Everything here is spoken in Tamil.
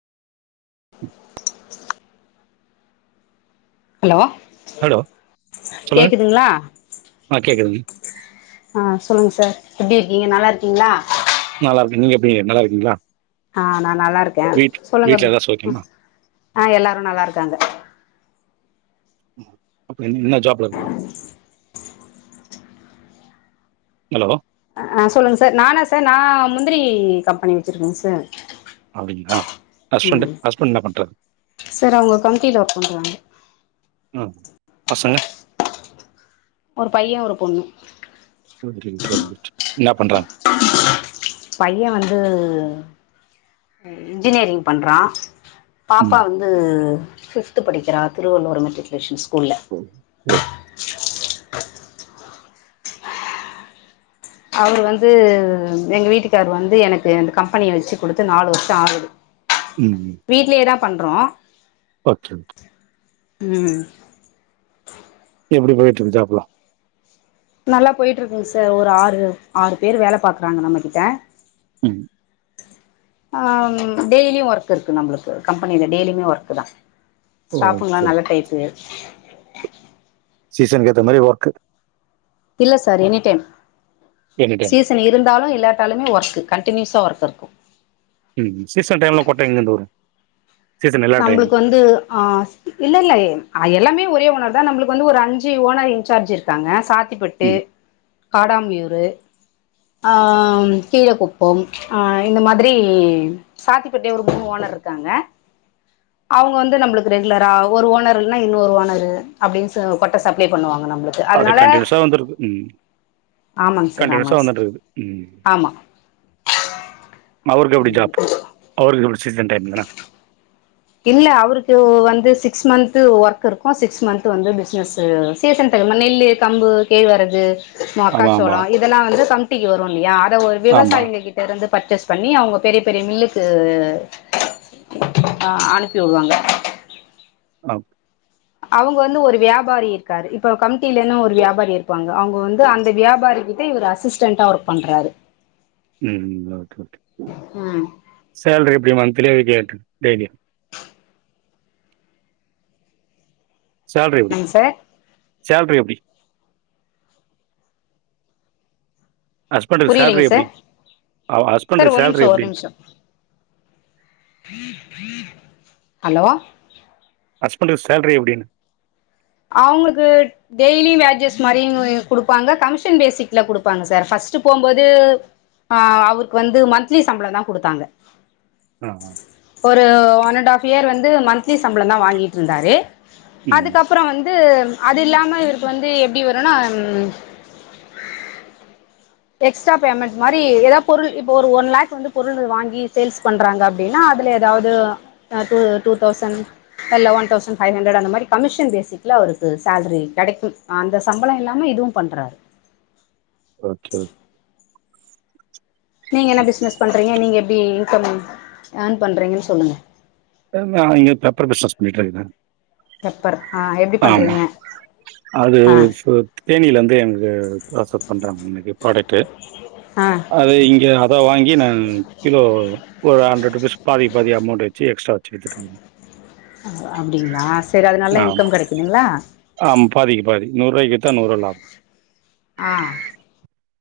ஹலோ ஹலோ சொல்லுங்க. கேக்குதுங்களா ஆ கேட்குதுங்க. ஆ சொல்லுங்க சார் எப்டி இருக்கீங்க நல்லா இருக்கீங்களா நல்லா இருக்கே நீங்க எப்படிங்க நல்லா இருக்கீங்களா ஆஹ் நா நல்லா இருக்கே வீட் வீட்ல எல்லாரும் சொல்லுங்கப்ப சௌக்கியமா? ஆ எல்லாரு நல்லா இருக்காங்க அப்ப என்ன ஜாப்ல இருக்க [inaudible] ஹலோ அ சொல்லுங்க சார் நானா சார் நான் முந்திரி கம்பெனி வச்சிருக்கேங்க சார் அப்படிங்களா ஹஸ்பண்ட் ம் ஹஸ்பண்ட் என்ன பண்றாரு சார் அவங்க கமிட்டில ஒர்க் பண்றாங்க ம் பசங்க ஒரு பைய ஒரு பொண்ணு [unintelligible] என்ன பண்றாங் பைய வந்து இன்ஜினியரிங் பண்றா பாப்பா ம். வந்து ஃபிஃப்த் படிகிறா திருவள்ளுவர் மெட்ரிகுலேஷன் ஸ் [inaudible] அவர் வந்து எங்க வீட்டுக் கார் வந்து எனக்கு அந்த கம்பெனிய வச்சு குடுத்து நாலு வருஷோ ஆகுது ம் ம். வீட்டு்லேதா பண்றோ [unintelligible] உம் எப்படி போயிட்ருக்கு ஜாப்பல்லா நல்லா போயிட்டு இருக்குங்க சார் ஒரு ஆறு ஆறு பேர் வேல பாக்குறாங்க நம்ம கிட்ட ம் ஆஹ டெய்லியு ஒர்க் இருக்கு நம்மளுக்கு கம்பெனியில டெய்லியுமே ஒர்க்கு தா ஓகே ஸ்டாப்புங்கள்ல்லா நல்ல ஓகே. டைப்பு சீசன் கேத்த மாரி ஒர்க்கு இல்லா sir any time any time. Season இருந்தாலு இல்லாட்டாலுமே ஒர்க் கண்டனியூஸா ஒர்க் இருக்கு ம் சீசன் டைம்ல கொட்ட எங்கிருந்து வரு நம்மளுக்கு வந்து ஆஹ் இல்லல்ல அ எல்லாமே ஒரே ஓனர் தா நம்மளுக்கு வந்து ஒரு அஞ்சு ஓனர் இன்சார்ஜ் இருக்காங்க சாத் திப்பட்டு ம். காடமியூரு ஆ கீழக்குப்பம் ஆ இந்த மாத்ரி சாத்திப்பட்டி ஒரு மூணு ஓனர் இருக்காங்க அவுங்க வந்து நம்ளுக்கு ரெகுலரா ஒரு ஓனரில்ன்னா இன்னொரு ஓனரு அப்டின்னு கொட்ட சப்ளை பண்ணுவாங்க நம்மளுக்கு அப்டி அதனால கன்டினியூசா வந்திருக்கு ம் ஆமாங்க சார் கன்டினியூசா ஆமாங்க சார் வந்துட்ருக்கு ம் ஆமா வந்து அவருக்கெப்டி ஜாப் அவருக்கெப்டி சீசன் டைம்லயா இல்ல அவர்க்கு வந்து சிக்ஸ் மந்த் ஒர்க் இருக்கூ சிக்ஸ் மந்த் வந்து பிசினஸு சீசன் டைம் நெல்லு கம்பு கேழ்வரகு ஆமா ஆமா. மக்காச்சோளோ இதல்லா வந்து சம்த் ட்டிகு வரூ இல்லியா ஆ அ ஒரு ஆமா. விவசாயிங்க கிட்டருந்துப் பர்சேஸ் பண்ணி அவுங்க பெரிய பெரிய மில்லுக்கு ஆ அனுப்பி உடுவாங்க அப் அவுங்க வந்து ஒரு வியாபாரி இருக்காரு இப்ப கமிட்டிலனு ஒரு வியாபாரி இருப்பாங்க அவுங்க வந்து அந்த வியாபாரி கிட்ட இவரு அசிஸ்டன்டா ஒர்க் பண்றாரு ம் ஓகே ஓகே ம் சேல்ரி எப்டி வாங்க் திலே கேட் டெய்லியா சால்ரி எப்டி என்னங்க சார் சேல்ரி எப்டி ஹஸ்பண்டுக்கு சேலரி புரியலங் எப்படி? சார் அவ சார் ஹஸ்பண்டுக்கு ஒர் சேலரி நிமிஷோ ஒர் எப்படி? நிமிஷோ அலோ ஹஸ்பண்டுக்கு சேல்ரி எப்டின்னு அவுங்ளுக்கு டெய்லி வேஜஸ் மாரிங் குடுப்பாங்க கமிஷன் பேசிக்ல குடுப்பாங்க சார் ஃபஸ்ட்டு போம்போது ஆ அவ்ருக்கு வந்து மந்த்லி சம்ப்ளோ தா குடுத்தாங்க அ அ ஒரு ஒன் அண்ட் ஹாஃப் இயர் வந்து மந்த்லி சம்ப்ளோ தா வாங்கிட்ருந்தாரு ம் உ அது இல்லாம இவ்ருக்கு வந்து எப்டி வரூனா ம் எக்ஸ்டா பேமன்ட் மாரி ஏதா பொருள் இப்ப ஒரு ஒன் லாக் வந்து பொருள் வாங்கி சேல்ஸ் பண்றாங்க அப்டின்னா அதுல ஏதாவ்து டூ டூ தௌசண்ட் இல்ல ஒன் தவுசண்ட் ஃபைவ் ஹன்ட்ரட் அந்த மாரி கமிஷன் பேசிக்ல அவருக்கு சேல்ரி கெடக்கும் அந்த சம்ப்ளோ இல்லாம இதுவூ பண்றாரு ஓகே ஒ நீங்க என்ன பிஸ்னஸ் பண்றீங்க நீங்க ப்டி இன்கம் ஏன் பண்றீங்கனு சொல்லுங்க அ நா இங்க பேப்பர் பிஸ்னஸ் பண்ணீட்ருக்கே பெப்பர் ஆ எப்டி ஆமா பண்றீங்க அது ஆ ஃபு தேனிலேந்து எனக்கு ரெஃபர் பண்றாங்க எனக்கு ப்ராடக்ட் டு ஆ அது இங்க அத வாங்கி நான் கிலோ ஒரு ஹண்ரட் ருபீஸ் பாதி பாதி அமௌன்ட் வச்சு எக்ஸ்ட்ரா செதுக்குங் ஓ அப்டிங்களா செரி அது நல்லா ஆமா. இன்கம் கெடக்குதுங்களா நூற்ருவாய்க்கு வித்தா நூற்ருவா லாபோ ஆ